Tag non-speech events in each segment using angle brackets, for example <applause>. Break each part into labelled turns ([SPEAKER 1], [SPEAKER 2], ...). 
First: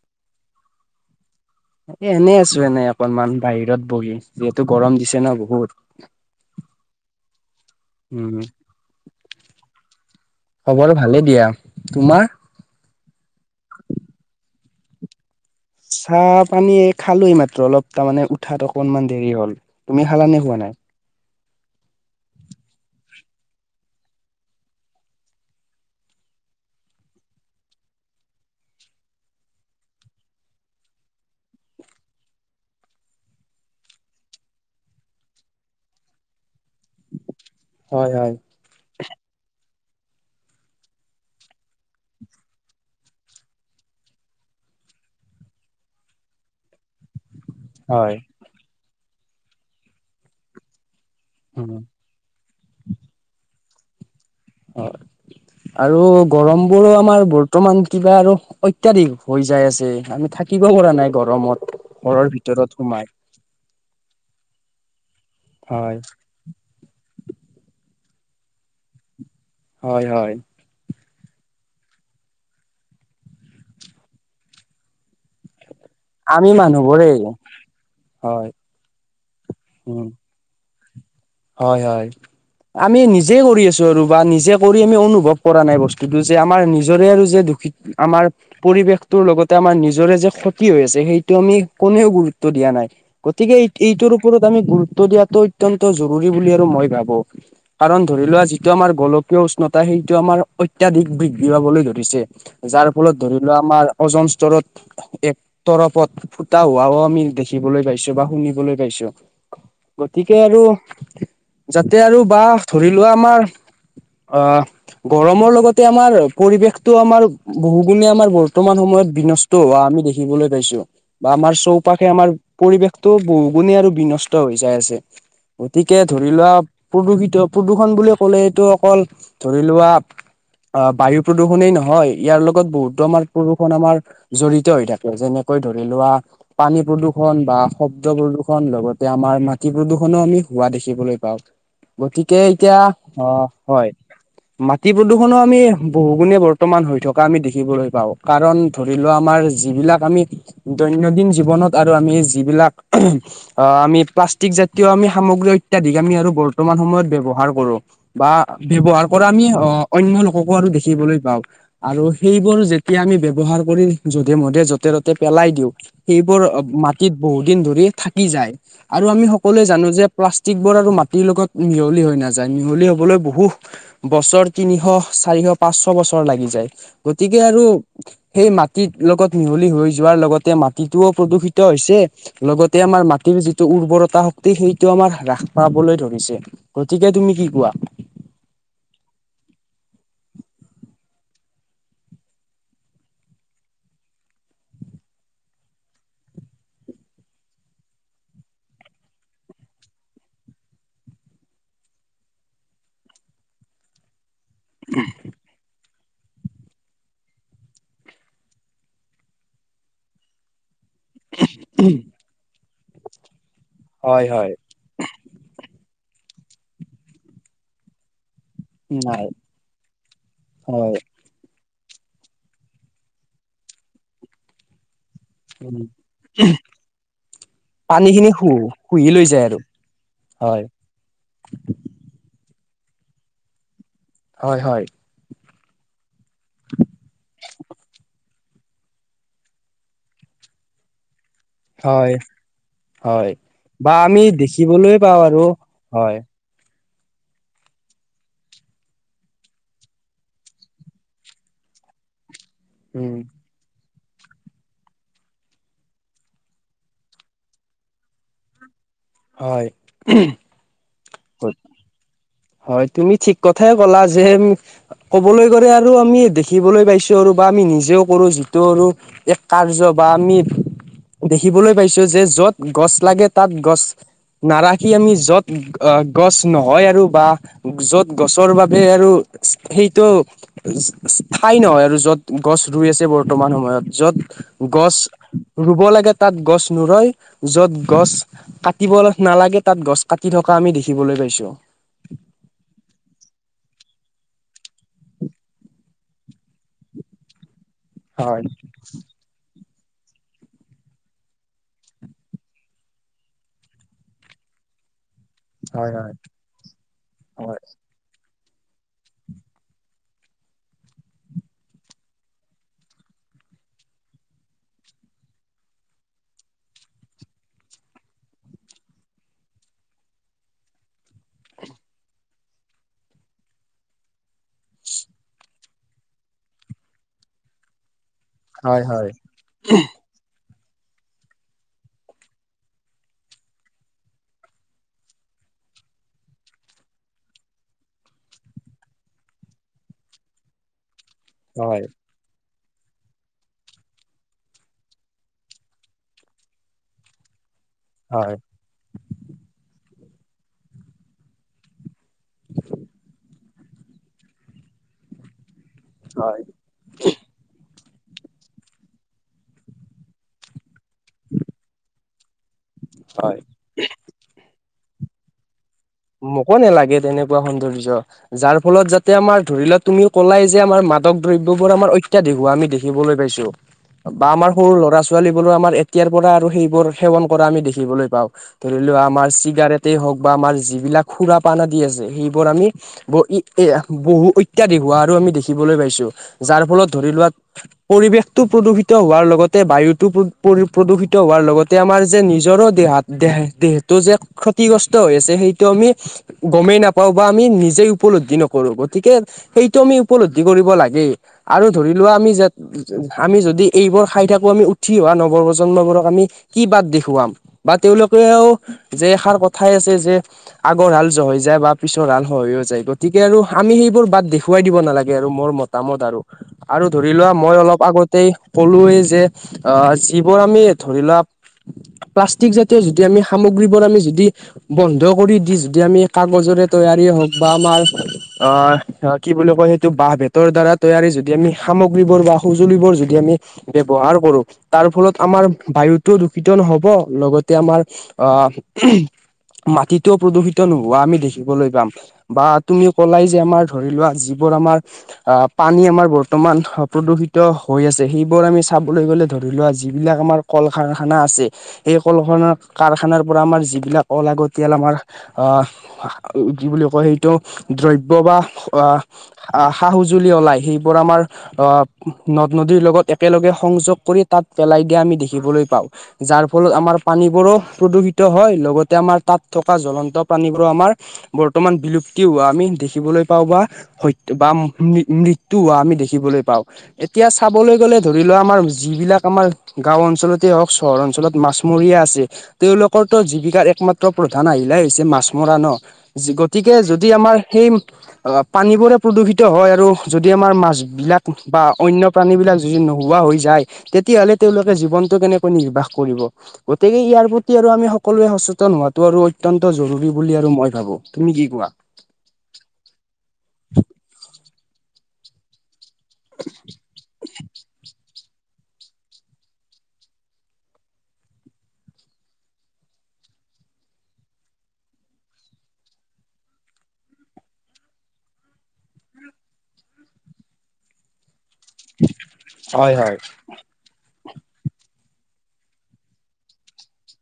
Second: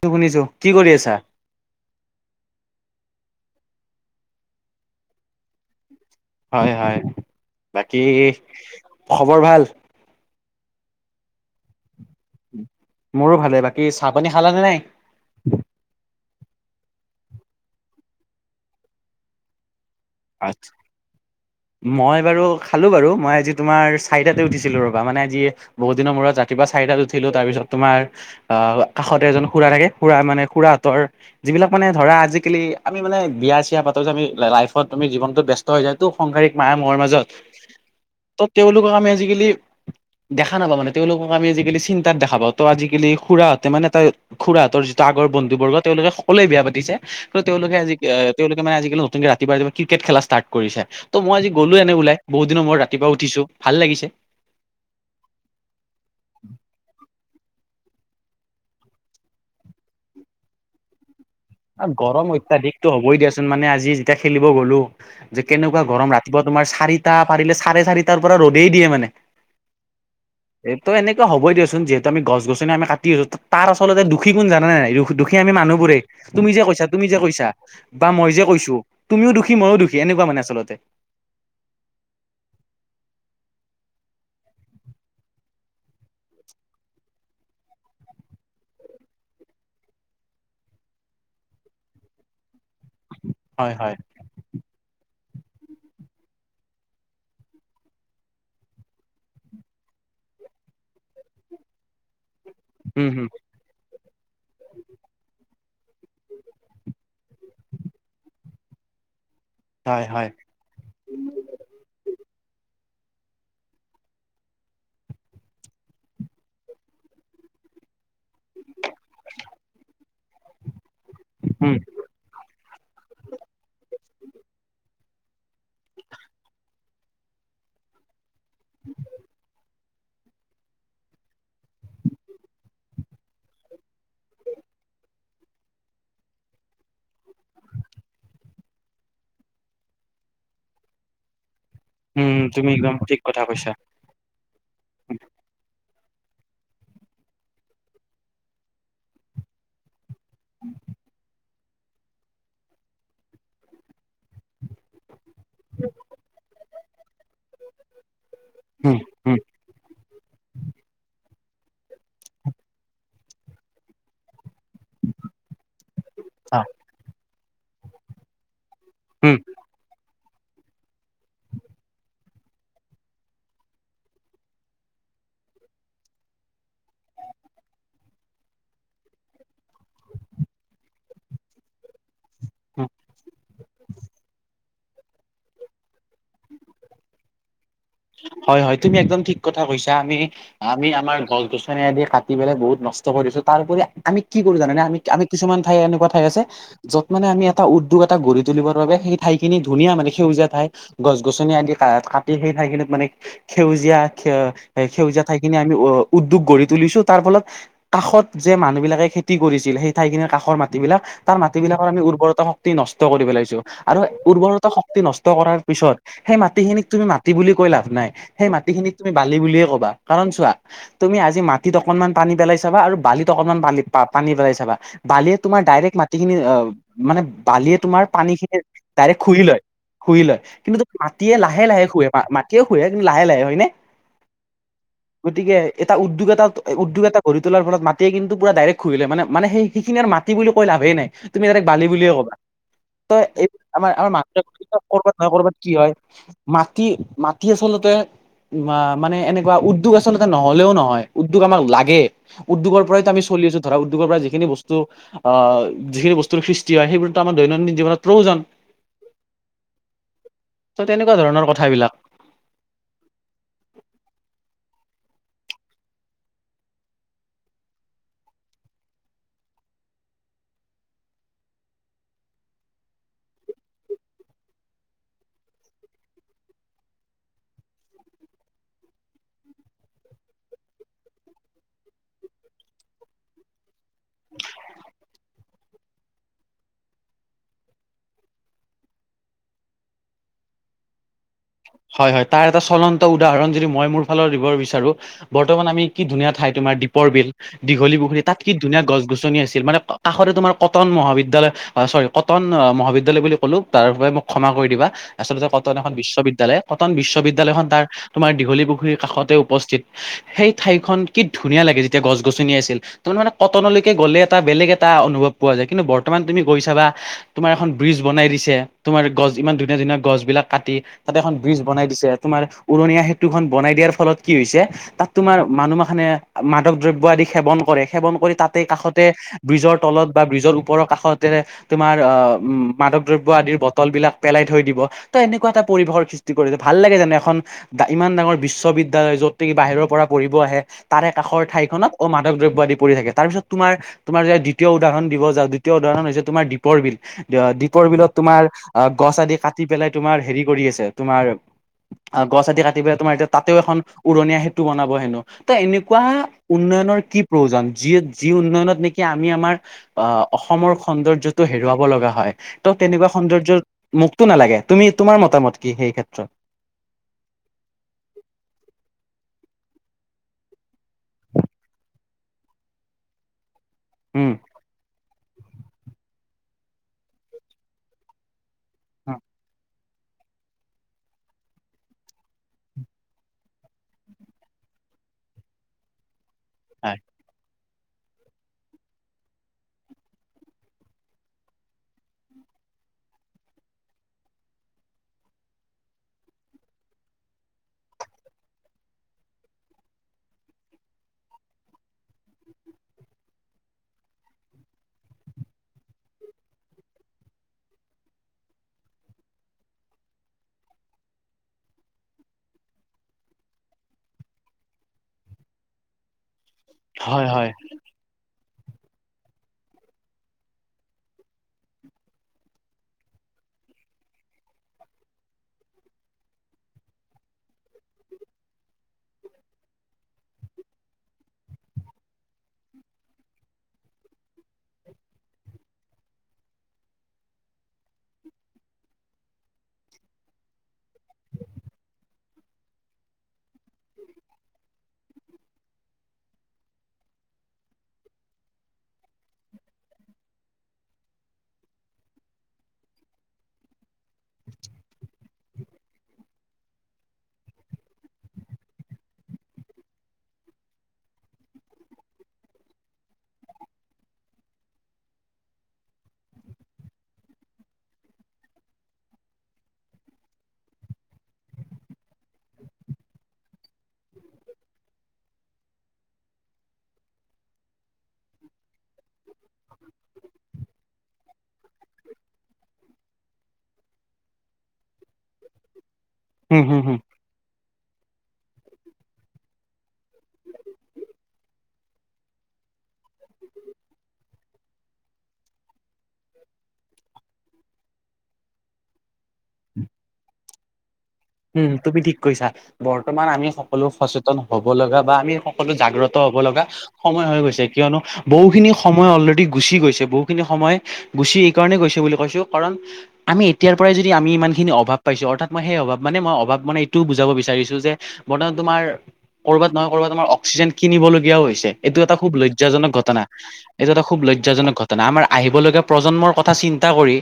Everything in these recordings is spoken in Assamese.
[SPEAKER 1] শুনিছো কি কৰি আছা
[SPEAKER 2] এ এনেই আছো এনেই অকনমান বাহিৰত বহি যিহেতু গৰম দিছে ন বহুত
[SPEAKER 1] হয় হয় বাকী
[SPEAKER 2] উম
[SPEAKER 1] খবৰ ভাল
[SPEAKER 2] খবৰ ভালে দিয়া তোমাৰ
[SPEAKER 1] মোৰো ভালে বাকী চাহপানী খালানে নাই
[SPEAKER 2] চাহ পানীয়ে খালোয় মাত্ৰ অলপ তাৰমানে উঠাত অকনমান দেৰি হ'ল তুমি খালানে খোৱা
[SPEAKER 1] আচ্ছা
[SPEAKER 2] নাই
[SPEAKER 1] মই বাৰু খালো বাৰু মই আজি তোমাৰ চাৰিটাতে উঠিছিলো ৰবা মানে আজি বহুত দিনৰ মূৰত ৰাতিপুৱা চাৰিটাত উঠিলো তাৰপিছত তোমাৰ অ কাষতে এজন খুৰা থাকে খুৰা মানে খুৰা হঁতৰ যিবিলাক মানে ধৰা আজিকালি আমি মানে বিয়া চিয়া পাতো যে আমি লাইফত তমি জীৱনত ব্যস্ত যায় টো সংসাৰিক মায় মোৰ মাজত
[SPEAKER 2] হয় হয়
[SPEAKER 1] ত তেওঁলোকক আমি আজিকালি দেখা নাপাওঁ মানে তেওঁলোকক আমি আজিকালি চিন্তাত দেখা পাও ত' আজিকালি খুৰাহঁতে মানে এটা খুৰাহতৰ যি আগৰ বন্ধু বৰ্গ তেওঁলোকে সকলোৱে বিয়া পাতিছে কিন্ত তেওঁলোকে আজি
[SPEAKER 2] হয়
[SPEAKER 1] আহ তেওঁলোকে মানে আজিকালি নতুকে ৰাতিপুৱা ক্ৰিকেট খেলা ষ্টাৰ্ট কৰিছে ত মই আজি
[SPEAKER 2] উম
[SPEAKER 1] গলো এনে ওলাই বহুত দিনৰ মই ৰাতিপুৱ উঠিছো ভাল লাগিছে
[SPEAKER 2] হয় আৰু গৰম বোৰো আমাৰ বৰ্তমান কিবা আৰু অত্যাধিক হৈ যাই আছে আমি থাকিব পৰা নাই গৰমত ঘৰৰ
[SPEAKER 1] গৰম
[SPEAKER 2] ভিতৰত
[SPEAKER 1] অত্যাধিকতটো
[SPEAKER 2] সোমাই
[SPEAKER 1] হ'বই দিয়াচোন মানে আজি যেতিয়া খেলিব গ'লো যে কেনেকুৱা
[SPEAKER 2] হয়
[SPEAKER 1] গৰম ৰাতিপুৱা তোমাৰ চাৰিটা পাৰিলে চাৰে চাৰিটাৰ পৰা ৰ'দেই দিয়ে মানে
[SPEAKER 2] হয় হয়
[SPEAKER 1] ত এনেুৱ হ'ব দিয়চোন যিহেতু আমি গছ গছনি কাটি আছো তাৰ আচলতে দুখ কোন জানা নে নাই দুখী আমি মানুহবোৰে তুমি
[SPEAKER 2] আমি
[SPEAKER 1] যে কৈছা তুমি
[SPEAKER 2] মানুহবোৰেই
[SPEAKER 1] যে কৈছা বা মই যে
[SPEAKER 2] হয়
[SPEAKER 1] কৈছো তুমিও দুখী ময়ো দুখী
[SPEAKER 2] উম
[SPEAKER 1] এনেকুৱা মানে আচলতে
[SPEAKER 2] হয় হয় আমি নিজে কৰি আছো আৰু বা নিজে কৰি আমি অনুভৱ কৰা নাই বস্তুটো যে আমাৰ নিজৰে আৰু যে আমাৰ পৰিৱেশটোৰ লগতে আমাৰ নিজৰে যে ক্ষতি হৈ আছে সেইটো আমি কোনেও গুৰুত্ব দিয়া নাই গতিকে এই
[SPEAKER 1] হয় হয়
[SPEAKER 2] এইটোৰ ওপৰত আমি গুৰুত্ব দিয়াতটো অত্যন্ত জৰুৰী আৰু মই ভাবো কাৰণ ধৰি লোৱা যিটো আমাৰ গোলকীয় উষ্ণতা সেইটো আমাৰ অতিক বৃদ্ধি পাবলৈ ধৰিছে যাৰ
[SPEAKER 1] উম
[SPEAKER 2] ফলত
[SPEAKER 1] হম
[SPEAKER 2] ধৰিলোৱা আমাৰ ওজন স্তৰত এক তৰফত ফুটা হোৱাও আমি দেখিবলৈ পাইছো বা শুনিবলৈ পাইছো।
[SPEAKER 1] হয় হয়
[SPEAKER 2] গতিকে আৰু যাতে আৰু বাহ ধৰি লোৱা আমাৰ। অ', গৰমৰ লগতে আমাৰ পৰিৱেশতটো আমাৰ বহুগুণে আমাৰ বৰ্তমান সময়ত। বিনষ্ট হোৱা আমি দেখিবলৈ পাইছো। বা আমাৰ
[SPEAKER 1] উম
[SPEAKER 2] চৌপাশে আমাৰ পৰিৱেশটো বহুগুণে আৰু বিনষ্ট হৈ যাই আছে। গতিকে ধৰি লোৱা প্ৰদূষিত প্ৰদূষণ বুলি ক'লে এইটো অকল ধৰি লোৱা।
[SPEAKER 1] <inaudible>
[SPEAKER 2] অ', বায়ু প্ৰদূষণেই নহয় ইয়াৰ লগত বহুতো আমাৰ প্ৰদূষণ আমাৰ জড়িত হৈ থাকে যেনেকৈ। ধৰি লোৱা পানী প্ৰদূষণ বা শব্দ প্ৰদূষণ লগতে আমাৰ মাটি প্ৰদূষণো আমি। হোৱা দেখিবলৈ পাওঁ। গতিকে
[SPEAKER 1] উম তুমি
[SPEAKER 2] এতিয়া
[SPEAKER 1] একদম ঠিক কথা
[SPEAKER 2] অ',
[SPEAKER 1] কৈছা
[SPEAKER 2] হয় মাটি প্ৰদূষণো আমি। বহুগুণে বৰ্তমান হৈ থকা আমি দেখিবলৈ পাওঁ, কাৰণ ধৰি লোৱা আমাৰ যিবিলাক আমি। দৈনন্দিন জীৱনত আৰু আমি যিবিলাক <inaudible> আমি প্লাষ্টিক জাতীয় আমি। সামগ্ৰী অত্যাধিক আমি আৰু বৰ্তমান সময়ত ব্যৱহাৰ কৰোঁ। বা
[SPEAKER 1] উম
[SPEAKER 2] ব্যৱহাৰ কৰা
[SPEAKER 1] উম
[SPEAKER 2] আমি অ', অন্য লোককো আৰু দেখিবলৈ পাওঁ। আৰু সেইবোৰ যেতিয়া আমি ব্যৱহাৰ কৰি যধে মধে য'তে ত'তে পেলাই দিওঁ। সেইবোৰ
[SPEAKER 1] অ
[SPEAKER 2] মাটিত বহুত দিন ধৰি থাকি যায় আৰু আমি
[SPEAKER 1] উম
[SPEAKER 2] সকলোৱে জানো যে। প্লাষ্টিক বোৰ আৰু মাটিৰ লগত মিহলি হৈ নাযায়, মিহলি হ'বলৈ বহু বছৰ তিনিশ। চাৰিশ, পাঁচশ বছৰ লাগি যায় গতিকে আৰু সেই মাটিৰ লগত মিহলি হৈ যোৱা। লগতে মাটিটোও প্ৰদূষিত হৈছে লগতে
[SPEAKER 1] উম
[SPEAKER 2] আমাৰ মাটিৰ যিটো উৰ্বৰতা শক্তি সেই। সেইটো আমাৰ হ্ৰাস পাবলৈ ধৰিছে, গতিকে তুমি কি কোৱা?
[SPEAKER 1] হয়, হয় তুমি একদম ঠিক কথা কৈছা, আমি আমি আমাৰ গছ-গছনি আদি কাটি পেলাই বহুত নস্ত। স্ত কৰিছো, তাৰ‌উপৰি আমি কি কৰো জানে আমি আমি কিছুমান ঠাই এনেকুৱা ঠাই আছে যত মানে আম এটা উৎ। উদ্যোগ এটা গঢ়ি তুলিবৰ বাবে সেই ঠাই খিনি ধুনীয়া মানে সেউজীয়া ঠাই গছ-গছনি আদি কা কাটি সেই ঠাই খিনিত। মানে সেউজীয়া সেউজীয়া ঠাইখিনি আমি অ'। উদ্যোগ গঢ়ি তুলিছো তাৰ ফলত কাষত যে মানুহ বিলাকে খেতি কৰিছিল সেই ঠাইখিনিৰ কাষৰ ম মাটি বিলাক তাৰ মাটি বিলাকৰ আমি উৰ্বৰতা শক্তি নষ্ট কৰি পেলাইছো। আৰু উৰ্বৰতা শক্তি নষ্ট কৰাৰ পিছত সেই মাটিখিনিক তুমি মাটি বুলি কৈ লাভ নাই। সেই মাটিখিনিক তুমি
[SPEAKER 2] নাই
[SPEAKER 1] বালি বুলিয়ে ক'বা কাৰণ চোৱা
[SPEAKER 2] হয়
[SPEAKER 1] তুমি আজি মাট। টিত অকনমান পানী পেলাই চাবা আৰু বালিত অকনমান বালি পা পানী পেলাই চাবা। বালিয়ে তোমাৰ ডাইৰেক্ট মাটিখিনি মানে বালিয়ে তোমাৰ
[SPEAKER 2] পানী খিনি শু
[SPEAKER 1] পানীখিনি
[SPEAKER 2] লৈ
[SPEAKER 1] ডাইৰেক্ট
[SPEAKER 2] যায়
[SPEAKER 1] শুহি
[SPEAKER 2] আৰু
[SPEAKER 1] লয়। শুহি লয়,
[SPEAKER 2] হয়
[SPEAKER 1] কিন্তু মাটিয়ে লাহে লাহে শুহে, মাটিয়ে শুহে কিন্তু লাহে লাহে হয়নে?
[SPEAKER 2] হয়, হয়।
[SPEAKER 1] গতিকে এটা উদ্যোগ এটা উদ্যোগ এটা গঢ়ি তোলাৰ ফলত মাটিয়ে কিন্তু। পুৰা ডাইৰেক্ট শুহি লয়, মানে মানে সেই সেইখিনি আৰু মাটি বুলি কৈ লাভেই নাই, তুমি ডাইৰেক্ট বালি বুলিয়ে
[SPEAKER 2] হয়
[SPEAKER 1] কবা। ত'
[SPEAKER 2] হয়
[SPEAKER 1] এইব আমাৰ
[SPEAKER 2] বা
[SPEAKER 1] আমাৰ
[SPEAKER 2] আমি
[SPEAKER 1] মানু
[SPEAKER 2] দেখিবলৈ
[SPEAKER 1] কৰবাত
[SPEAKER 2] পাওঁ
[SPEAKER 1] নহয়
[SPEAKER 2] আৰু
[SPEAKER 1] কৰবাত কি হয় মাটি। টি আচলতে মা মানে এনেকুৱা উদ্যোগ আচলতে নহলেও নহয়, উদ্যোগ আমাক লাগে। উদ্যোগৰ পৰাইতো
[SPEAKER 2] উম
[SPEAKER 1] আমি চলি আছো ধৰা। উদ্যোগৰ পৰা যিখিনি বস্তু আ যিখিনি বস্তুৰ সৃষ্টি হয়, সেইবোৰতো আমাৰ দৈনন্দিন জীৱনত প্ৰয়োজন।
[SPEAKER 2] হয়
[SPEAKER 1] ত' তেনেকুৱা ধৰণৰ কথাবিলাক।
[SPEAKER 2] হয় তুমি ঠিক কথাই ক'লা যে। কবলৈ গলে আৰু আমি দেখিবলৈ পাইছো আৰু বা আমি নিজেও কৰো যিটো আৰু এক কাৰ্য বা। বা আমি দেখিবলৈ পাইছো যে য'ত গছ লাগে তাত গছ। নাৰাখি আমি য'ত গছ নহয় আৰু। বা য'ত গছৰ বাবে আৰু চ সেইটো চ চ স্হায়ী নহয় আৰু য'ত। গছ ৰুই আছে বৰ্তমান সময়ত য'ত গছ ৰুব লাগে তাত গছ নুৰয়। যত গছ কাটিব নালাগে তাত গছ কাটি থকা আমি দেখিবলৈ পাইছো।
[SPEAKER 1] হয় হয় তাৰ এটা চলন্ত উদাহৰণ যদি মই মোৰ। ফালৰ দিব বিচাৰো বৰ্তমান আমি কি ধুনীয়া ঠাই তোমাৰ দ্বীপৰ বিল। দীঘলী পুুখুৰী তাত
[SPEAKER 2] হয়
[SPEAKER 1] কি ধুনীয়া গছ-গছনি আছিল মানে। কাষৰে তোমাৰ কটন মহাবিদ্যলয় চৰি কটন মহাবিদ্যয়ালয় বুলি ক'লো তাৰ বাবে মোক ক্ষমা কৰি দিবা আচলতে কটন এখন
[SPEAKER 2] হয় হয়
[SPEAKER 1] বিশ্ববিদ্য়ালয় কটন
[SPEAKER 2] হয়
[SPEAKER 1] বিশ্ববিদ্যালয়খন তাৰ তোমাৰ দীঘলী পুখুৰীৰ কাষতে উপস্থিত সেই ঠাই খখন কি ধুনীয়া লাগে যেতিয়া গছ গছনি আছিল ত কটনলৈকে গ'লে এটা বেলেগ এটা অনুভৱ পোৱা যায় কিন্তু বৰ্তমান তুমি গৈছাবা তুমাৰ এখন ব্ৰিজ বনাই াই দিছে তোমাৰ গছ ইমান ধুনীয়া ধুনীয়া গছ বিলাক কাটি তাতে এখন ব্ৰিজ বনাই দিছে তোমাৰ উৰণীয়া সেতুখন বনাই দিয়াৰ ফলত কি হৈছে তাত তোমাৰ মানুহ মাখে মাদক দ্ৰব্য আদি সেৱন কৰে সেৱন কৰি তাতে
[SPEAKER 2] হয়
[SPEAKER 1] কাষতে ব্ৰিজৰ তলত বা ব্ৰিজৰ ওপৰৰ কাষতে তোমাৰ অ উম মাদক দ্ৰব্য আদিৰ বটল বিলাক পেলাই থৈ দিব ত এনেকুৱা এটা পৰিৱেশৰ সৃষ্টি কৰিছে ভাল লাগে যোনো এখন ইমান ডাঙৰ বিশ্ববিদ্য়ালয় যত নক বাহিৰৰ পৰা পঢ়িব আহে তাৰে একাষৰ
[SPEAKER 2] হয় হয়
[SPEAKER 1] ঠাইখনত অ মাধৱ দ্ৰব্য আ থাকে তাৰপিছত তোমাৰ তোমাৰ যে দ্বিতীয় উদাহৰণ দিব যা দ্বিতীয় উদাহৰণ হৈছে তোমাৰ দ্বপৰ বিল পৰ বিলত
[SPEAKER 2] হয়
[SPEAKER 1] তোমাৰ গছ আদি কাটি পেলাই তোমাৰ হেৰি কৰি আছে তোমাৰ অহ গছ আদি কাটি পেল তোমাৰ এতিয়া তাতেও এখন উৰণীয়া সেইটো বনাব হেনো তো এনেকুৱা
[SPEAKER 2] হয়
[SPEAKER 1] উন্নয়নৰ কি প্ৰয়োজন যি যি উন্নয়নত নেকি আমি আমাৰ আহ অসমৰ সৌন্দৰ্যটো হেৰুৱাব লগা হয় তেনেকুৱা
[SPEAKER 2] হয়
[SPEAKER 1] সৌন্দৰ্যৰ মোকতটোো নালাগে তুমি তোমাৰ মতামতে
[SPEAKER 2] মোক ন লাগে তেনেকুৱা সৌন্দৰ্য যাৰ ফলত যাতে আমাৰ ধৰি লওক তুমি ক'লাই যে আমাৰ মাদক দ্ৰব্যবোৰ আমাৰ অত্যাধিক হোৱা আমি দেখিবলৈ পাইছো বা
[SPEAKER 1] উম
[SPEAKER 2] আমাৰ সৰু ল'ৰা ছোৱালী বোো আমাৰ এতিয়াৰ পৰা আৰু সেইবোৰ সেৱন কৰা আমি দেখিবলৈ পাও ধৰি লোৱা আমাৰ চিগাৰেটেই হওক বা আমাৰ জি বিলাক খুৰা পান আদি আছে সেইবোৰ আমি ব এ বহু অত্যাধিক হোৱা আৰু আমি দেখিবলৈ প পাইছো যাৰ ফলত ধৰি লোৱা পৰিৱেশতটো প্ৰদূষিত হোৱাৰ লগতে বায়ুতটো প্ৰদূষিত হোৱাৰ লগতে আমাৰ যে নিজৰ দোত দেহ দেহটো যে ক্ষতিগ্ৰস্ত হৈ আছে সেই আমি গমেই নাপাও বা আমি নিজে উপলব্ধি নকৰো গতিকে সেইটো আমি উপলব্ধি কৰি ল আৰু ধৰি লোৱা আমি আমি যদি এইবোৰ খাই থাকো আমি উঠি অহা নৱজ প্ৰজন্মবোৰক আমি কি বাদ দেখুৱাম বা তেওঁলোকেও যে এষাৰ কথাই আছে যে আগৰ হাল জহ হৈ যায় বা পিছৰ হাল সহ হৈও যায় গতিকে আৰু আমি সেইবোৰ বাট দেখুৱাই দিব নালাগে আৰু মোৰ মতামত আৰু আৰু ধৰি
[SPEAKER 1] হয়
[SPEAKER 2] লোৱা
[SPEAKER 1] হয়
[SPEAKER 2] মই অলপ আগতেই কলোৱেই যে আহ যিবোৰ আমি ধৰি লোৱা প্লাষ্টিক জাতীয় যদি আমি সামগ্ৰীবোৰ আমি যদি বন্ধ শুদ কৰি দি যদি আমি কাগজৰে তৈয়াৰী হওক বা আমাৰ অ কি বুলি কয় সেইটো বাহহ ভেতৰ দ্বাৰা তৈয়াৰী যদি আমি সামগ্ৰীবোৰ বা সজুলিবোৰ যদি আমি ব্যৱহাৰ কৰো তাৰ ফলত আমাৰ বায়ুতটো দূষিত হব লগতে আমাৰ অ মাটিতও প্ৰদূষিত নোহোৱা আমি দেখিবলৈ পাম বা তুমি কলাই যে আমাৰ ধৰি লোৱা যিবোৰ আমাৰ পানী আমাৰ বৰ্তমান প্ৰদূষিত হৈ আছে সেইবোৰ আমি চাবলৈ গ'লে ধৰি লোৱা যিবিলাক আমাৰ কল কাৰখানা আছে সেই কলখা কাৰখানাৰ পৰা আমাৰ যিবিলাক অলাগত এতিয়াল আমাৰ অহ কি বুলি কয় সেইটো দ্ৰব্য বা অহ আহ সা সুজুলি ওলাই সেইবোৰ আমাৰ আহ নদ নদীৰ লগত একেলগে সংযোগ কৰি তাত পেলাই দিয়া আমি দেখিবলৈ পাওঁ যাৰ ফলত আমাৰ পানীবোৰো প্ৰদূষিত হয় লগতে আমাৰ তাত থকা জ্বলন্ত প্ৰাণীবোৰ আমাৰ বৰ্তমান বিলুপ্তি হোৱা আমি দেখিবলৈ পাওঁ বা সত্ বা মৃত্যয়ু হোৱা আমি দেখিবলৈ পাও এতিয়া চাবলৈ গ'লে ধৰি লোৱা আমাৰ যিবিলাক আমাৰ গাও অঞ্চলতে হওক চহৰ অঞ্চলত মাছমৰীয়া আছে তেওঁওলোকৰ তো জীৱিকাৰ একমাত্ৰ প্ৰধান আহিলে হৈছে মাছ মৰা ন
[SPEAKER 1] হম
[SPEAKER 2] গতিকে
[SPEAKER 1] হম হম
[SPEAKER 2] যদি আমাৰ সেই পানীবোৰে প্ৰদূষিত হয় আৰু যদি আমাৰ মাছবিলাক বা অন্য প্ৰাণীবিলাক যদি নোহোৱা হয় হৈ যায় তেতিয়লে তেওঁলোকে জীৱনটো কেনেকৈ নিৰ্বাহ কৰিব গতিকে ইয়াৰ প্ৰতি আৰু আমি সকলোৱ সচেতন হোৱাটো আৰু অত্যন্ত জৰুৰী বুলি আৰু মই ভাবোঁ
[SPEAKER 1] উম তুমি ঠিক কৈছা বৰ্তমান আমি সকলো সচেতন হব লগা বা আমি সকলো জাগ্ৰত হ'ব লগা সময় হৈ গৈছে কিয়নো। বহুখিনি সময় অলৰেডি গুচি গৈছে বহুখিনি সময় গুচি এইকাৰণ গৈছে বুলি কৈছো কাৰণ- আমি এয়াৰ পৰাই যদিমি ইমান খিন অভ পাইছোঁ অৰ্থাৎ মই সেই অভাৱ- মানে মই অভাৱ মানে এইটোও বুজাব বিচাৰিছো যে বৰ্তমান তোমাৰ- ক'ৰবাত নহয় কৰবাতমাৰ অক্সিজেন কিনিবলগীয়া হৈ হৈছে। এইটো এটা খুব লজ্জাজনক
[SPEAKER 2] হয় হয়
[SPEAKER 1] ঘটনা এইটো এটা খুব লজ্জা- জ্জাজনক ঘটনা আমাৰ আহিবলগীয়া প্ৰজন্মৰ কথা চিন্তা কৰি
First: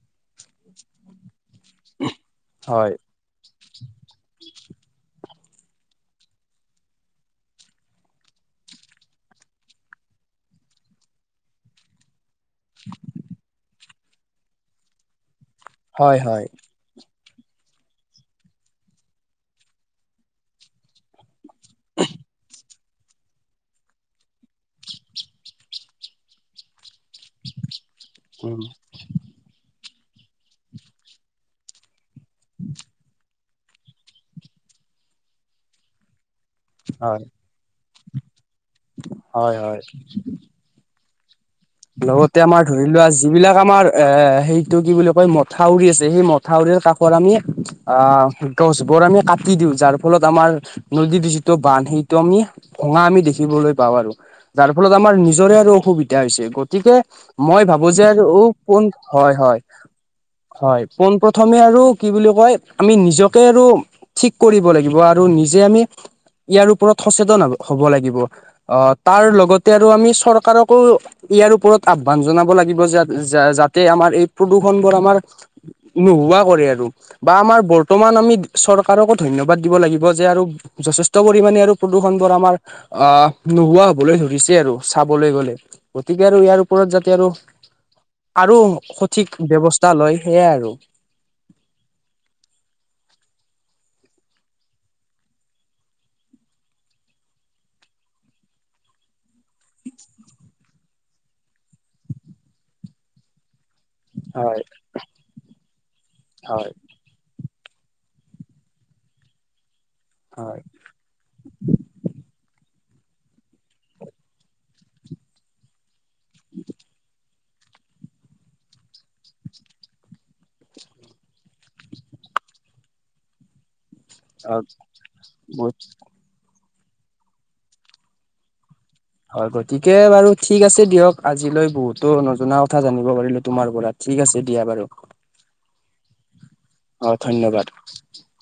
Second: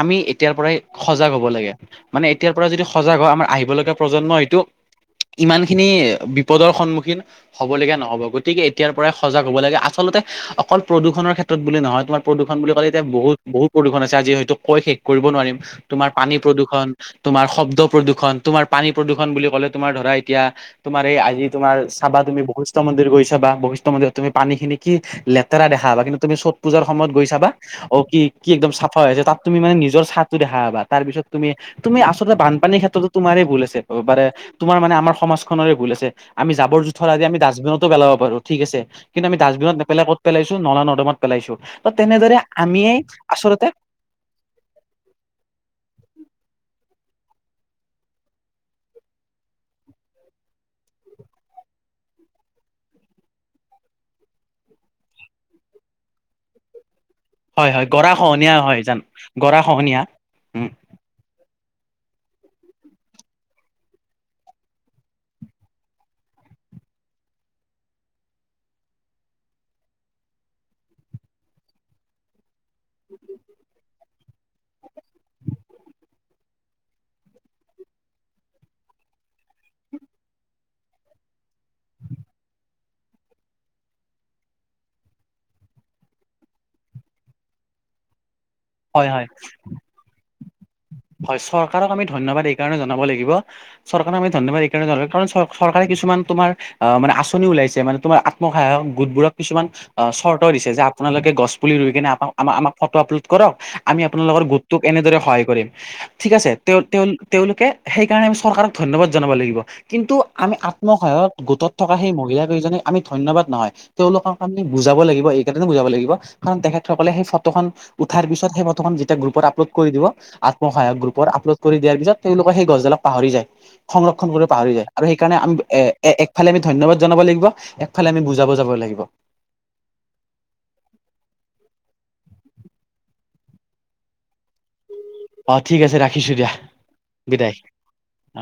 [SPEAKER 1] আমি এতিয়াৰ পৰাই সজাগ হ'ব। লাগে মানে এতিয়াৰ পৰা যদি সজাগ হয় আমাৰ আহিব লগা প্ৰজন্মই এইটো- ইমান খিনি বিপদৰ সন্মুখীন হব লগীয়া নহ'ব গতিকে এতিয়াৰ পৰাই সজাগ হ'ব লাগে আচলতে- অকল প্ৰদূষণৰ ক্ষেত্ৰত বুলি নহয় তোমাৰ- প্ৰদূষণ বুলি ক'লে এতিয়া বহুত বহুত প্ৰদূষণ আছে আজি হয়তো কৈ শেষ কৰিব নোৱাৰিম তোমাৰ
[SPEAKER 2] হয়
[SPEAKER 1] পানী
[SPEAKER 2] হয়
[SPEAKER 1] প্ৰদূষণ- তোমাৰ শব্দ- প্ৰদূষণ তোমাৰ পানী প্ৰদূষণ বুলি ক'লে তুমাৰ ধৰা এতিয়া তোমাৰ এই আজি তমাৰ চাবা তুমি বি- মন্দিৰ গৈছা বশিষ্ট মন্দিৰত তুমি পানী খিনি কি লেতেৰা দেখা কিন্তু চত পূজা। সময়ত গৈ ছাবা অ কি কি
[SPEAKER 2] উম
[SPEAKER 1] একদম চা হৈ আছে তাত তুমি মানে নিজৰ- চাঁতো দেখাা তাৰ পিছত তুমি তুমি আচলতে বান- মান এই ক্ষেত্ৰতো তোমাৰ ভুল আছে তোমাৰ মানে আমাৰ সমাজখনেৰে ভুল আছে। আমি জৰ জোথৰ
[SPEAKER 2] হয়
[SPEAKER 1] আদি আমি ডাষ্টবিনত পেলাব পাৰো ঠিক আছে কিন্তু
[SPEAKER 2] হয়
[SPEAKER 1] ডাষ্টবত
[SPEAKER 2] হয়।
[SPEAKER 1] নে পেলাই কত পেলাইছো নলা নদাত-
[SPEAKER 2] লগতে আমাৰ ধৰি লোৱা যিবিলাক
[SPEAKER 1] আচলতে
[SPEAKER 2] আমাৰ এ সেইটো কি বুলি কয় মথাউৰি আছে সেই মথাউৰিৰ কাষত- আমি অ গছ বোৰ আমি কাটি দিওঁ যাৰ ফলত আমাৰ নদীৰ যিটো বান্ধ সেই- আমি ভঙা আমি দেখিবলৈ পাওঁ আৰু যাৰ ফলত আমাৰ নিজৰে আৰু অসুবিধা হৈছে। গতিকে মই
[SPEAKER 1] হয় হয়
[SPEAKER 2] ভাবো যে
[SPEAKER 1] গৰা
[SPEAKER 2] আৰু
[SPEAKER 1] খহনীয়া হয়
[SPEAKER 2] পোন
[SPEAKER 1] জান
[SPEAKER 2] হয় হয়
[SPEAKER 1] গৰা খহনীয়া উম
[SPEAKER 2] হয় পোন প্ৰথমে আৰু- কি বুলি কয় আমি নিজকে আৰু ঠিক কৰিব লাগিব আৰু নিজে আমি- ইয়াৰ ওপৰত সচেতন হব লাগিব আহ তাৰ লগতে আৰু আমি চৰকাৰকো- ইয়াৰ ওপৰত আহ্বান জনাব লাগিব যে যাতে আমাৰ এই প্ৰদূৰ্ষন বোৰ আমাৰ- নোহোৱা কৰে আৰু বা আমাৰ বৰ্তমান আমি চৰকাৰকো ধন্যবাদ দিব লাগিব যে আৰু- যথেষ্ট পৰিমামানে আৰু প্ৰদূষণবোৰ আমাৰ আহ নোহোৱা হবলৈ ধৰিছে আৰু চাবলৈ গলে- গতিকে আৰু ইয়াৰ ওপৰত যাতে আৰু আৰু
[SPEAKER 1] হয় হয়
[SPEAKER 2] সঠিক ব্য্ৱস্থা লয় সেয়াই আৰু-
[SPEAKER 1] হয় চৰকাৰে আমি ধন্যবাদ এইকাৰণে কাৰণ চৰকাৰে কিছুমান তমাৰ মানে আঁচনি ওলাইছে মানে তোমাৰ আত্ম- সহায়ক গোটবোৰক কিছুমান চৰ্ত দিছে যে আপোনালোকে গছ পুলি ৰুই কিনে আাক আমাক ফটো আপলোড কৰক- আমি আপোনালোকৰ
[SPEAKER 2] হয়
[SPEAKER 1] গোটটোক এনেদৰে সহায় কৰিম ঠিক আছে
[SPEAKER 2] হয়
[SPEAKER 1] তেওঁ তেওঁ- তেওঁলোকে সেইকাৰণে আমি চৰকাৰক ধন্যবাদ জনাব লাগিব। কিন্তু আমি
[SPEAKER 2] হয়
[SPEAKER 1] আত্মসহায়ত গোটত থকা সেই মহিলাকেইজনে- আমি ধন্যবাদ নহয় তেওঁলোকক আমি বুজাব লাগিব এইকেইটানো বুজাব লাগিব কাৰণ তেখেতসকলে সেই- ফটোখন উঠাৰ পিছত সেই ফটোখন যেতিয়া গ্ৰুপত আপলোড কৰি দিব- সহায়ক গ্ৰুপত আপলোড কৰি দিয়াৰ পিছত তেওঁলোকে সেই গছডালাক পাহৰি যায়। সংৰক্ষণ কৰিব পাহৰি যায় আৰু সেইকাৰণে আমি
[SPEAKER 2] বহুত
[SPEAKER 1] এ একফালে আমি। ধন্যবাদ জনাব লাগিব একফালে আমি বুজাবুজাব লাগিব।
[SPEAKER 2] হয় গতিকে বাৰু ঠিক আছে দিয়ক আজিলৈ বহুতো নজনা কথা জানিব পাৰিলো তোমাৰ পৰা ঠিক আছে। দিয়া বাৰু
[SPEAKER 1] অ ঠিক আছে ৰাখিছো দিয়া
[SPEAKER 2] অ
[SPEAKER 1] বিদায়।
[SPEAKER 2] ধন্যবাদ।
[SPEAKER 1] অ।